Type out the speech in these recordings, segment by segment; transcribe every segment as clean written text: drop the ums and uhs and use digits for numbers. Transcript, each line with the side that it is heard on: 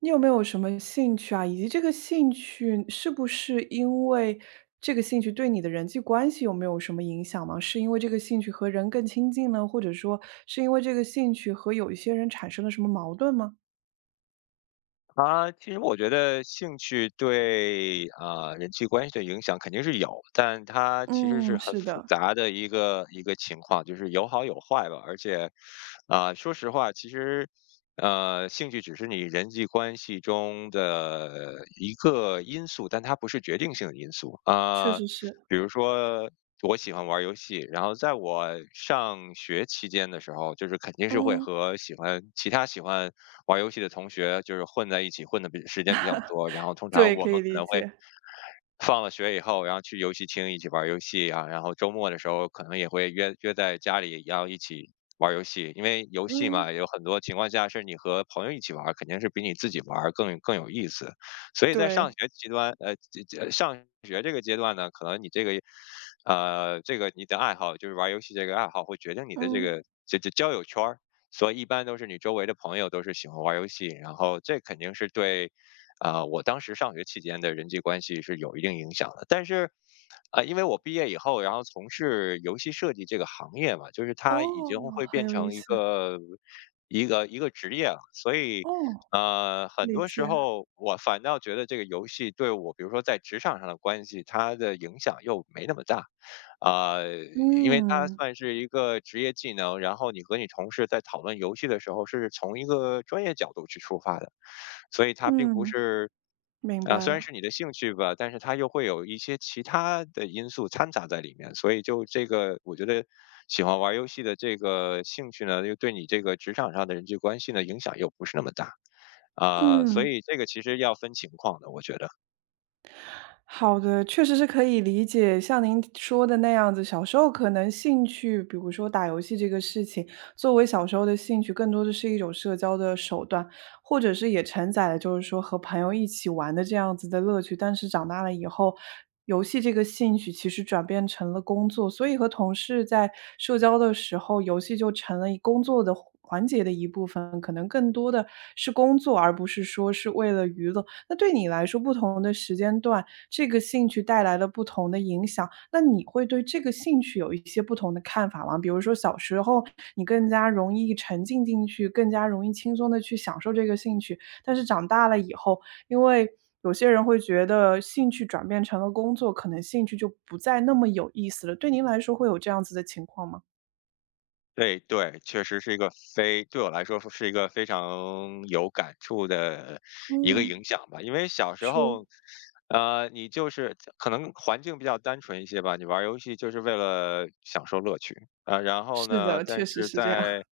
right: 你有没有什么兴趣啊？以及这个兴趣是不是因为这个兴趣对你的人际关系有没有什么影响吗？是因为这个兴趣和人更亲近呢？或者说是因为这个兴趣和有一些人产生了什么矛盾吗？
left: 其实我觉得兴趣人际关系的影响肯定是有，但它其实是
right: 嗯，
left: 很
right: 是
left: 复
right: 的，
left: 杂的一个情况，就是有好有坏吧。而且,说实话，其实,兴趣只是你人际关系中的一个因素，但它不是决定性的因素
right: 确
left: 。
right: 实是。
left: 比如说，我喜欢玩儿游戏，然后在我上学期间的时候，就是肯定是会
right: 嗯。
left: 和喜欢其他喜欢。玩儿游戏的同学就是混在一起，混的比时间比较多，然后通常
right: 对，
left: 我
right: 可
left: 们
right: 以
left: 可
right: 理
left: 能会
right: 解。
left: 放了学以后，然后去游戏厅一起玩儿游戏啊，然后周末的时候可能也会约在家里，然后一起玩儿游戏。因为游戏
right: 嗯。
left: 嘛，有很多情况下是你和朋友一起玩儿，肯定是比你自己玩儿更有意思。所以在上
right: 对。
left: 学阶段，呃，这这呃上学这个阶段呢，可能你这个，呃，这个你的爱好就是玩儿游戏这个爱好，会决定你的这
right: 嗯。
left: 个这这交友圈儿。所以一般都是你周围的朋友都是喜欢玩儿游戏，然后这肯定是对我当时上学期间的人际关系是有一定影响的。但是,因为我毕业以后，然后从事游戏设计这个行业嘛，就是它已
right: 哦，
left: 经会
right: 很
left: 变
right: 有意
left: 成一
right: 思。
left: 个一个一个职业了，所以
right: 哦，
left: 很
right: 理
left: 多
right: 解。
left: 时候我反倒觉得这个游戏对我，比如说在职场上的关系，它的影响又没那么大，啊、因为它
right: 嗯，嗯。
left: 算是一个职业技能，然后你和你同事在讨论游戏的时候，是从一个专业角度去出发的，所以它并不
right: 嗯
left: 是。
right: 明
left: 啊，
right: 白
left: 虽然
right: 了。
left: 是你的兴趣吧，但是它又会有一些其他的因素掺杂在里面，所以就这个，我觉得喜欢玩儿游戏的这个兴趣呢，又对你这个职场上的人际关系呢影响又不是那么大，所
right: 嗯。
left: 以这个其实要分情况的，我觉得。
right: 好的，确实是可以理解，像您说的那样子，小时候可能兴趣，比如说打游戏这个事情，作为小时候的兴趣，更多的是一种社交的手段，或者是也承载了就是说和朋友一起玩的这样子的乐趣。但是长大了以后，游戏这个兴趣其实转变成了工作，所以和同事在社交的时候，游戏就成了一工作的环节的一部分，可能更多的是工作，而不是说是为了娱乐。那对你来说，不同的时间段，这个兴趣带来了不同的影响。那你会对这个兴趣有一些不同的看法吗？比如说小时候你更加容易沉浸进去，更加容易轻松的去享受这个兴趣，但是长大了以后，因为有些人会觉得兴趣转变成了工作，可能兴趣就不再那么有意思了。对您来说会有这样子的情况吗？
left: 对,确实是一个非对我来说是一个非常有感触的一个影
right: 嗯，
left: 响吧。因为小时
right: 说。
left: 候，你就是可能环境比较单纯一些吧，你玩儿游戏就是为了享受乐趣,然后
right: 是
left: 呢，
right: 的，
left: 但
right: 确实
left: 是
right: 是这样。
left: 在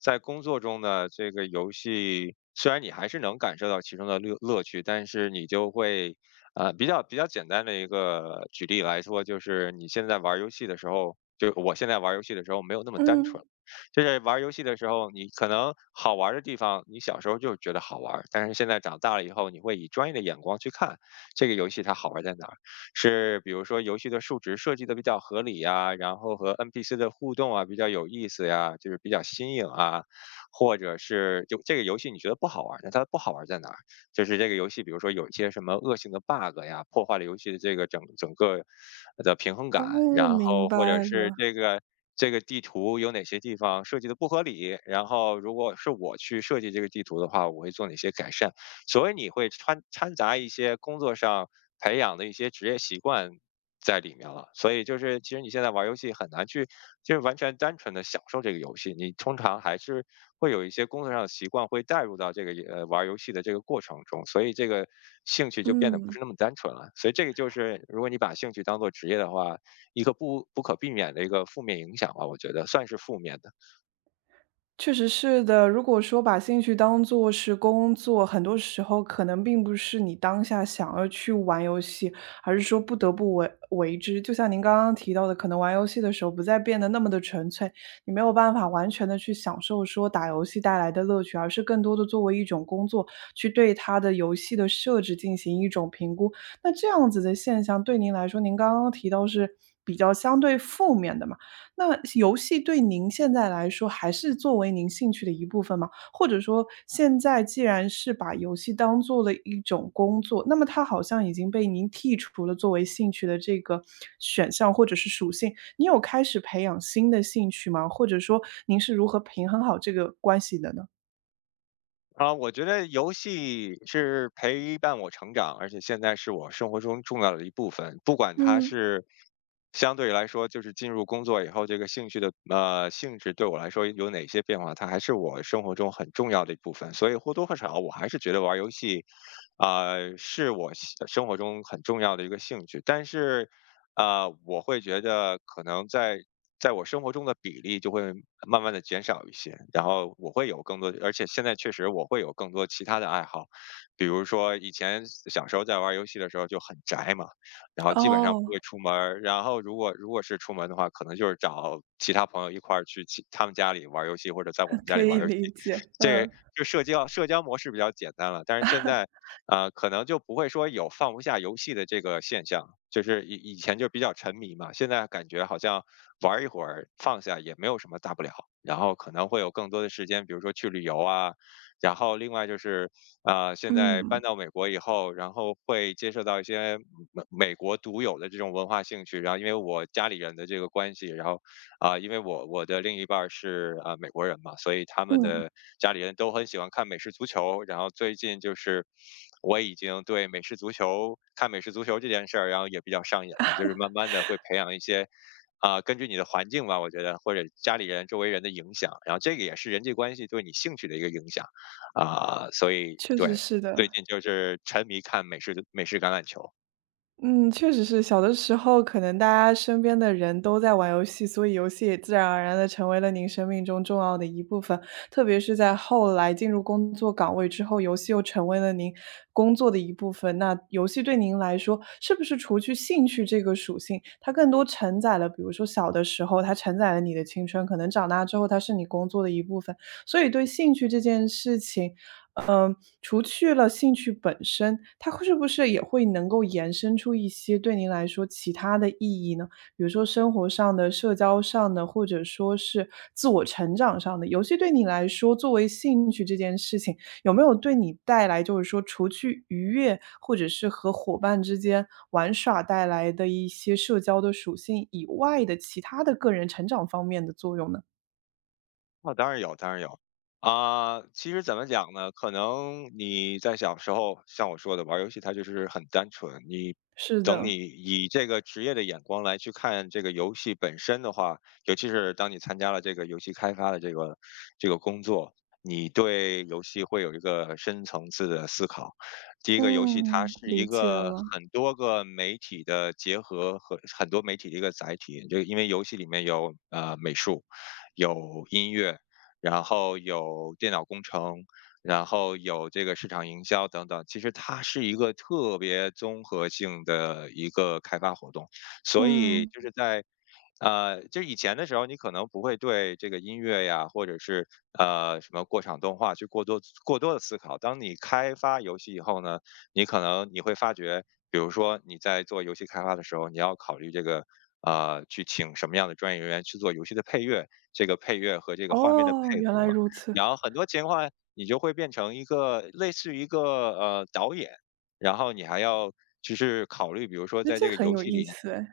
left: 在工作中呢，这个游戏虽然你还是能感受到其中的乐趣，但是你就会比较简单的一个举例来说，就是你现在玩儿游戏的时候，就我现在玩儿游戏的时候没有那么单纯
right: 嗯。
left: 了。就是玩儿游戏的时候，你可能好玩儿的地方，你小时候就觉得好玩儿，但是现在长大了以后，你会以专业的眼光去看这个游戏它好玩儿在哪儿，是比如说游戏的数值设计的比较合理呀，然后和 NPC 的互动啊比较有意思呀，就是比较新颖啊，或者是就这个游戏你觉得不好玩儿，那它不好玩儿在哪儿？就是这个游戏，比如说有一些什么恶性的 bug 呀，破坏了游戏的这个整个的平衡感，
right: 哦，
left: 然
right: 明
left: 后或者
right: 白
left: 是
right: 了。
left: 这个地图有哪些地方设计的不合理，然后如果是我去设计这个地图的话，我会做哪些改善？所以你会掺杂一些工作上培养的一些职业习惯在里面了。所以就是，其实你现在玩儿游戏很难去，就是完全单纯的享受这个游戏，你通常还是会有一些工作上的习惯会带入到这个玩儿游戏的这个过程中，所以这个兴趣就变得不
right: 嗯。
left: 是那么单纯了。所以这个就是，如果你把兴趣当做职业的话，一个不可避免的一个负面影响吧，我觉得算是负面的。
right: 确实是的，如果说把兴趣当做是工作，很多时候可能并不是你当下想要去玩游戏，而是说不得不为之。就像您刚刚提到的，可能玩游戏的时候不再变得那么的纯粹，你没有办法完全的去享受说打游戏带来的乐趣，而是更多的作为一种工作，去对它的游戏的设置进行一种评估。那这样子的现象对您来说，您刚刚提到是比较相对负面的嘛？那游戏对您现在来说还是作为您兴趣的一部分吗？或者说现在既然是把游戏当做了一种工作，那么它好像已经被您剔除了作为兴趣的这个选项或者是属性，你有开始培养新的兴趣吗？或者说您是如何平衡好这个关系的呢？
left: 啊，我觉得游戏是陪伴我成长，而且现在是我生活中重要的一部分。不管它
right: 嗯，
left: 是相对来说，就是进入工作以后，这个兴趣的性质对我来说有哪些变化，它还是我生活中很重要的一部分。所以或多或少，我还是觉得玩儿游戏,是我生活中很重要的一个兴趣。但是,我会觉得可能在在我生活中的比例就会慢慢的减少一些，然后我会有更多而且现在确实我会有更多其他的爱好。比如说以前小时候在玩游戏的时候就很宅嘛，然后基本上不会
right: 哦。
left: 出门儿，然后如果是出门的话，可能就是找其他朋友一块儿去其他们家里玩儿游戏，或者在我们 家
right: 可
left: 里玩
right: 以
left: 儿游戏。
right: 理解，
left: 这
right: 嗯。
left: 就社交模式比较简单了，但是现在可能就不会说有放不下游戏的这个现象，就是以前就比较沉迷嘛，现在感觉好像玩儿一会儿放下也没有什么大不了，然后可能会有更多的时间，比如说去旅游啊，然后另外就是现在搬
right: 嗯，
left: 到美国以后，然后会接受到一些美国独有的这种文化兴趣，然后因为我家里人的这个关系，然后因为我的另一半儿是啊美国人嘛，所以他们
right: 嗯，
left: 的家里人都很喜欢看美式足球。然后最近就是我已经对美式足球这件事儿，然后也比较上瘾了，就是慢慢的会培养一些。根据你的环境吧，我觉得或者家里人、周围人的影响，然后这个也是人际关系对你兴趣的一个影响。所以
right: 确
left: 对，
right: 实是
left: 最
right: 的。
left: 近就是沉迷看美式橄榄球。
right: 嗯，确实是。小的时候可能大家身边的人都在玩游戏，所以游戏也自然而然的成为了您生命中重要的一部分。特别是在后来进入工作岗位之后，游戏又成为了您工作的一部分。那游戏对您来说，是不是除去兴趣这个属性，它更多承载了，比如说小的时候它承载了你的青春，可能长大之后它是你工作的一部分。所以对兴趣这件事情，嗯，除去了兴趣本身，它会是不是也会能够延伸出一些对您来说其他的意义呢？比如说生活上的、社交上的，或者说是自我成长上的。游戏对你来说，作为兴趣这件事情，有没有对你带来就是说除去愉悦，或者是和伙伴之间玩耍带来的一些社交的属性以外的其他的个人成长方面的作用呢？
left: 那当然有，当然有。其实怎么讲呢？可能你在小时候，像我说的，玩儿游戏它就是很单纯。
right: 是
left: 等
right: 的，
left: 你以这个职业的眼光来去看这个游戏本身的话，尤其是当你参加了这个游戏开发的这个工作，你对游戏会有一个深层次的思考。第一个，游戏它
right: 嗯，
left: 是
right: 理
left: 一
right: 解
left: 个
right: 了，
left: 很多个媒体的结合和很多媒体的一个载体，就因为游戏里面有美术。有音乐，然后有电脑工程，然后有这个市场营销等等。其实它是一个特别综合性的一个开发活动，所以
right: 嗯。
left: 就是在。就是以前的时候，你可能不会对这个音乐呀，或者是什么过场动画去过多的思考。当你开发游戏以后呢，你可能你会发觉，比如说你在做游戏开发的时候，你要考虑这个去请什么样的专业人员去做游戏的配乐，这个配乐和这个画面的
right: 哦，
left: 配
right: 原来
left: 合。
right: 如此，
left: 然后很多情况你就会变成一个类似于一个导演，然后你还要就是考虑，比如说
right: 那
left: 在这
right: 这
left: 个
right: 很
left: 游
right: 有
left: 戏
right: 意
left: 里
right: 思哎。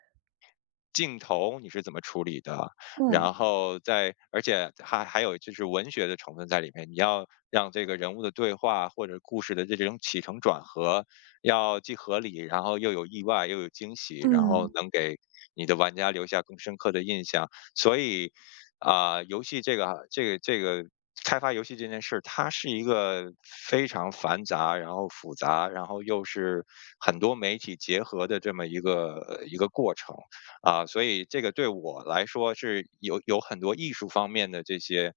left: 镜头你是怎么处理的，
right: 嗯，
left: 然后在而且还有就是文学的成分在里面，你要让这个人物的对话或者故事的这种起承转合，要既合理，然后又有意外，又有惊喜，然后
right: 嗯，
left: 能给你的玩家留下更深刻的印象。所以，啊、游戏这个这个这个开发游戏这件事，它是一个非常繁杂，然后复杂，然后又是很多媒体结合的这么一个一个过程。啊，所以这个对我来说是有很多艺术方面的这些，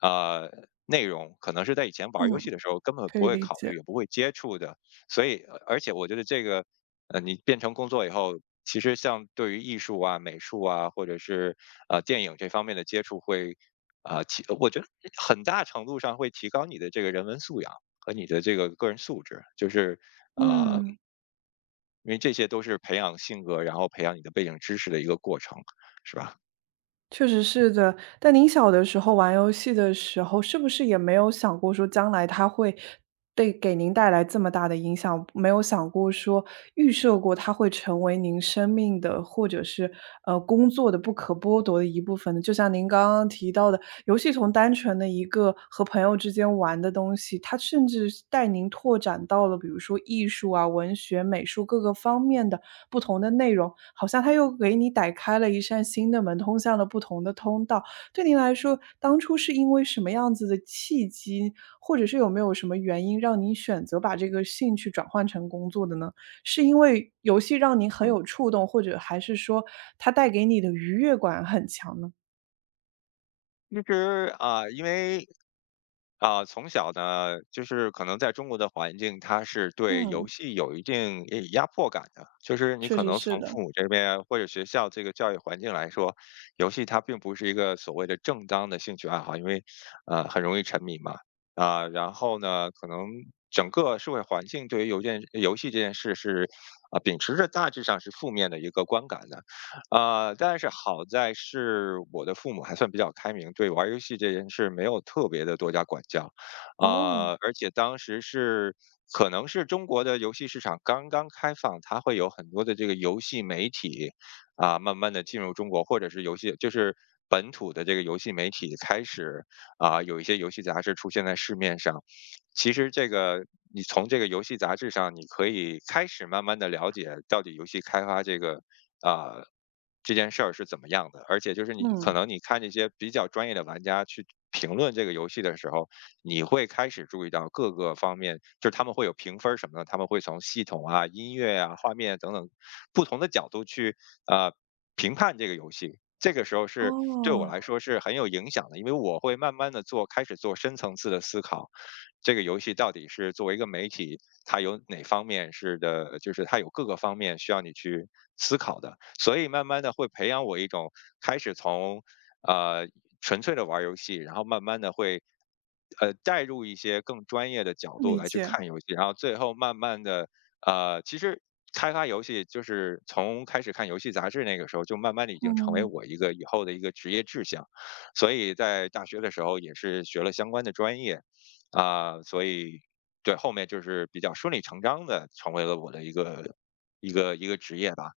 left: 呃，内容，可能是在以前玩儿游戏
right: 嗯，
left: 的时候根本
right: 可
left: 不
right: 以
left: 会
right: 理
left: 考
right: 解，
left: 虑，也不会接触的。所以，而且我觉得这个，你变成工作以后，其实像对于艺术啊、美术啊，或者是电影这方面的接触会，我觉得很大程度上会提高你的这个人文素养。和你的这个个人素质，就是啊，
right: 嗯。
left: 因为这些都是培养性格，然后培养你的背景知识的一个过程，是吧？
right: 确实是的，但您小的时候玩游戏的时候，是不是也没有想过说将来它会对给您带来这么大的影响？没有想过说预设过它会成为您生命的，或者是工作的不可剥夺的一部分呢？就像您刚刚提到的，游戏从单纯的一个和朋友之间玩的东西，它甚至带您拓展到了比如说艺术啊、文学、美术各个方面的。不同的内容，好像它又给你打开了一扇新的门，通向了不同的通道。对您来说，当初是因为什么样子的契机，或者是有没有什么原因让您选择把这个兴趣转换成工作的呢？是因为游戏让您很有触动，或者还是说它带给你的愉悦感很强呢？
left: 其实啊，因为啊，从小呢，就是可能在中国的环境，它是对游
right: 嗯，
left: 戏有一定压迫感的。就是你
right: 确
left: 可
right: 实
left: 能
right: 是
left: 从
right: 的。
left: 父母这边或者学校这个教育环境来说，游戏它并不是一个所谓的正当的兴趣爱好，因为很容易沉迷嘛。啊，然后呢，可能整个社会环境对于邮件游戏这件事是秉持着大致上是负面的一个观感的。呃，但是好在是我的父母还算比较开明，对玩儿游戏这件事没有特别的多加管教。啊，
right: 哦，
left: 而且当时是可能是中国的游戏市场刚刚开放，它会有很多的这个游戏媒体，啊，慢慢的进入中国，或者是游戏就是本土的这个游戏媒体开始，啊，有一些游戏杂志出现在市面上。其实这个你从这个游戏杂志上，你可以开始慢慢的了解到底游戏开发这个啊，这件事儿是怎么样的。而且就是你可
right: 嗯，
left: 能你看这些比较专业的玩家去评论这个游戏的时候，你会开始注意到各个方面，就是他们会有评分儿什么的，他们会从系统啊、音乐啊、画面等等不同的角度去啊评判这个游戏。这个时候是对我
right: 哦，
left: 来说是很有影响的，因为我会慢慢的做，开始做深层次的思考，这个游戏到底是作为一个媒体，它有哪方面是的，就是它有各个方面需要你去思考的。所以慢慢的会培养我一种开始从呃纯粹的玩游戏，然后慢慢的会带入一些更专业的角度
right: 理
left: 来去
right: 解。
left: 看游戏，然后最后慢慢的其实开发游戏就是从开始看游戏杂志那个时候，就慢慢的已经成为
right: 嗯，
left: 我一个以后的一个职业志向。所以在大学的时候也是学了相关的专业，所以对后面就是比较顺理成章的成为了我的一个一个职业吧，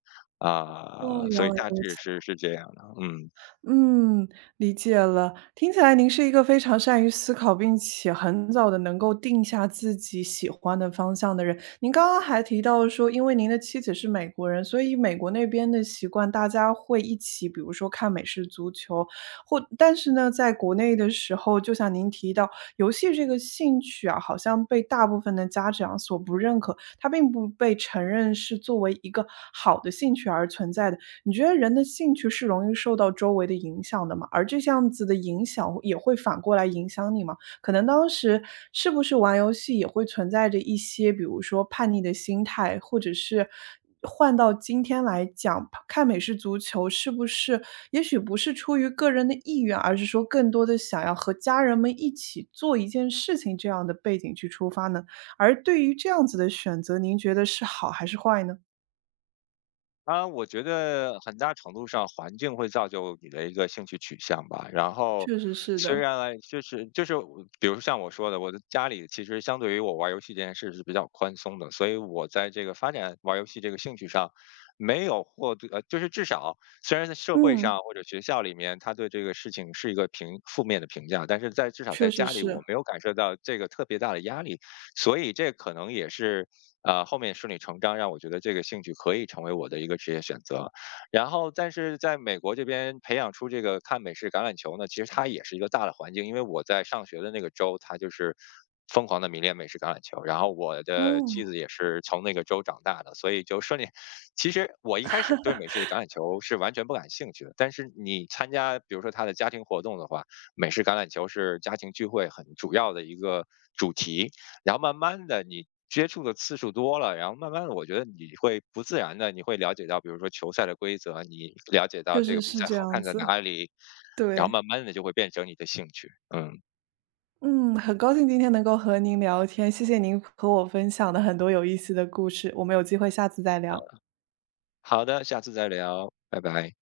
right: 哦，原
left: 所以
right: 来
left: 大
right: 如
left: 致
right: 此。
left: 是这样的，嗯。
right: 嗯，理解了。听起来您是一个非常善于思考，并且很早的能够定下自己喜欢的方向的人。您刚刚还提到说，因为您的妻子是美国人，所以美国那边的习惯，大家会一起，比如说看美式足球，或但是呢，在国内的时候，就像您提到，游戏这个兴趣啊，好像被大部分的家长所不认可，它并不被承认是作为一个好的兴趣而存在的。你觉得人的兴趣是容易受到周围的影响的吗？而这样子的影响也会反过来影响你吗？可能当时是不是玩游戏也会存在着一些，比如说叛逆的心态，或者是换到今天来讲，看美式足球是不是也许不是出于个人的意愿，而是说更多的想要和家人们一起做一件事情这样的背景去出发呢？而对于这样子的选择，您觉得是好还是坏呢？
left: 啊，我觉得很大程度上环境会造就你的一个兴趣取向吧。然后，
right: 确实是
left: 虽
right: 的，
left: 然来就是就是我比如像我说的，我的家里其实相对于我玩游戏这件事是比较宽松的，所以我在这个发展玩游戏这个兴趣上，没有获得，呃，就是至少虽然在社会上
right: 嗯。
left: 或者学校里面，他对这个事情是一个评负面的评价，但是在至少
right: 确
left: 在
right: 实
left: 家里，我
right: 是，
left: 没有感受到这个特别大的压力。所以这可能也是后面顺理成章让我觉得这个兴趣可以成为我的一个职业选择。然后，但是在美国这边培养出这个看美式橄榄球呢，其实它也是一个大的环境，因为我在上学的那个州，它就是疯狂的迷恋美式橄榄球，然后我的妻
right: 哦，
left: 子也是从那个州长大的，所以就顺利。其实我一开始对美式的橄榄球是完全不感兴趣的，但是你参加比如说他的家庭活动的话，美式橄榄球是家庭聚会很主要的一个主题，然后慢慢的你接触的次数多了，然后慢慢的我觉得你会不自然的你会了解到，比如说球赛的规则，你了解到
right: 确
left: 这个
right: 实
left: 比
right: 是
left: 赛
right: 这
left: 好
right: 样
left: 看在
right: 子，
left: 哪里，然后慢
right: 对。
left: 慢的就会变成你的兴趣。嗯，
right: 嗯，很高兴今天能够和您聊天，谢谢您和我分享的很多有意思的故事，我们有机会下次再聊。
left: 好的，下次再聊，拜拜。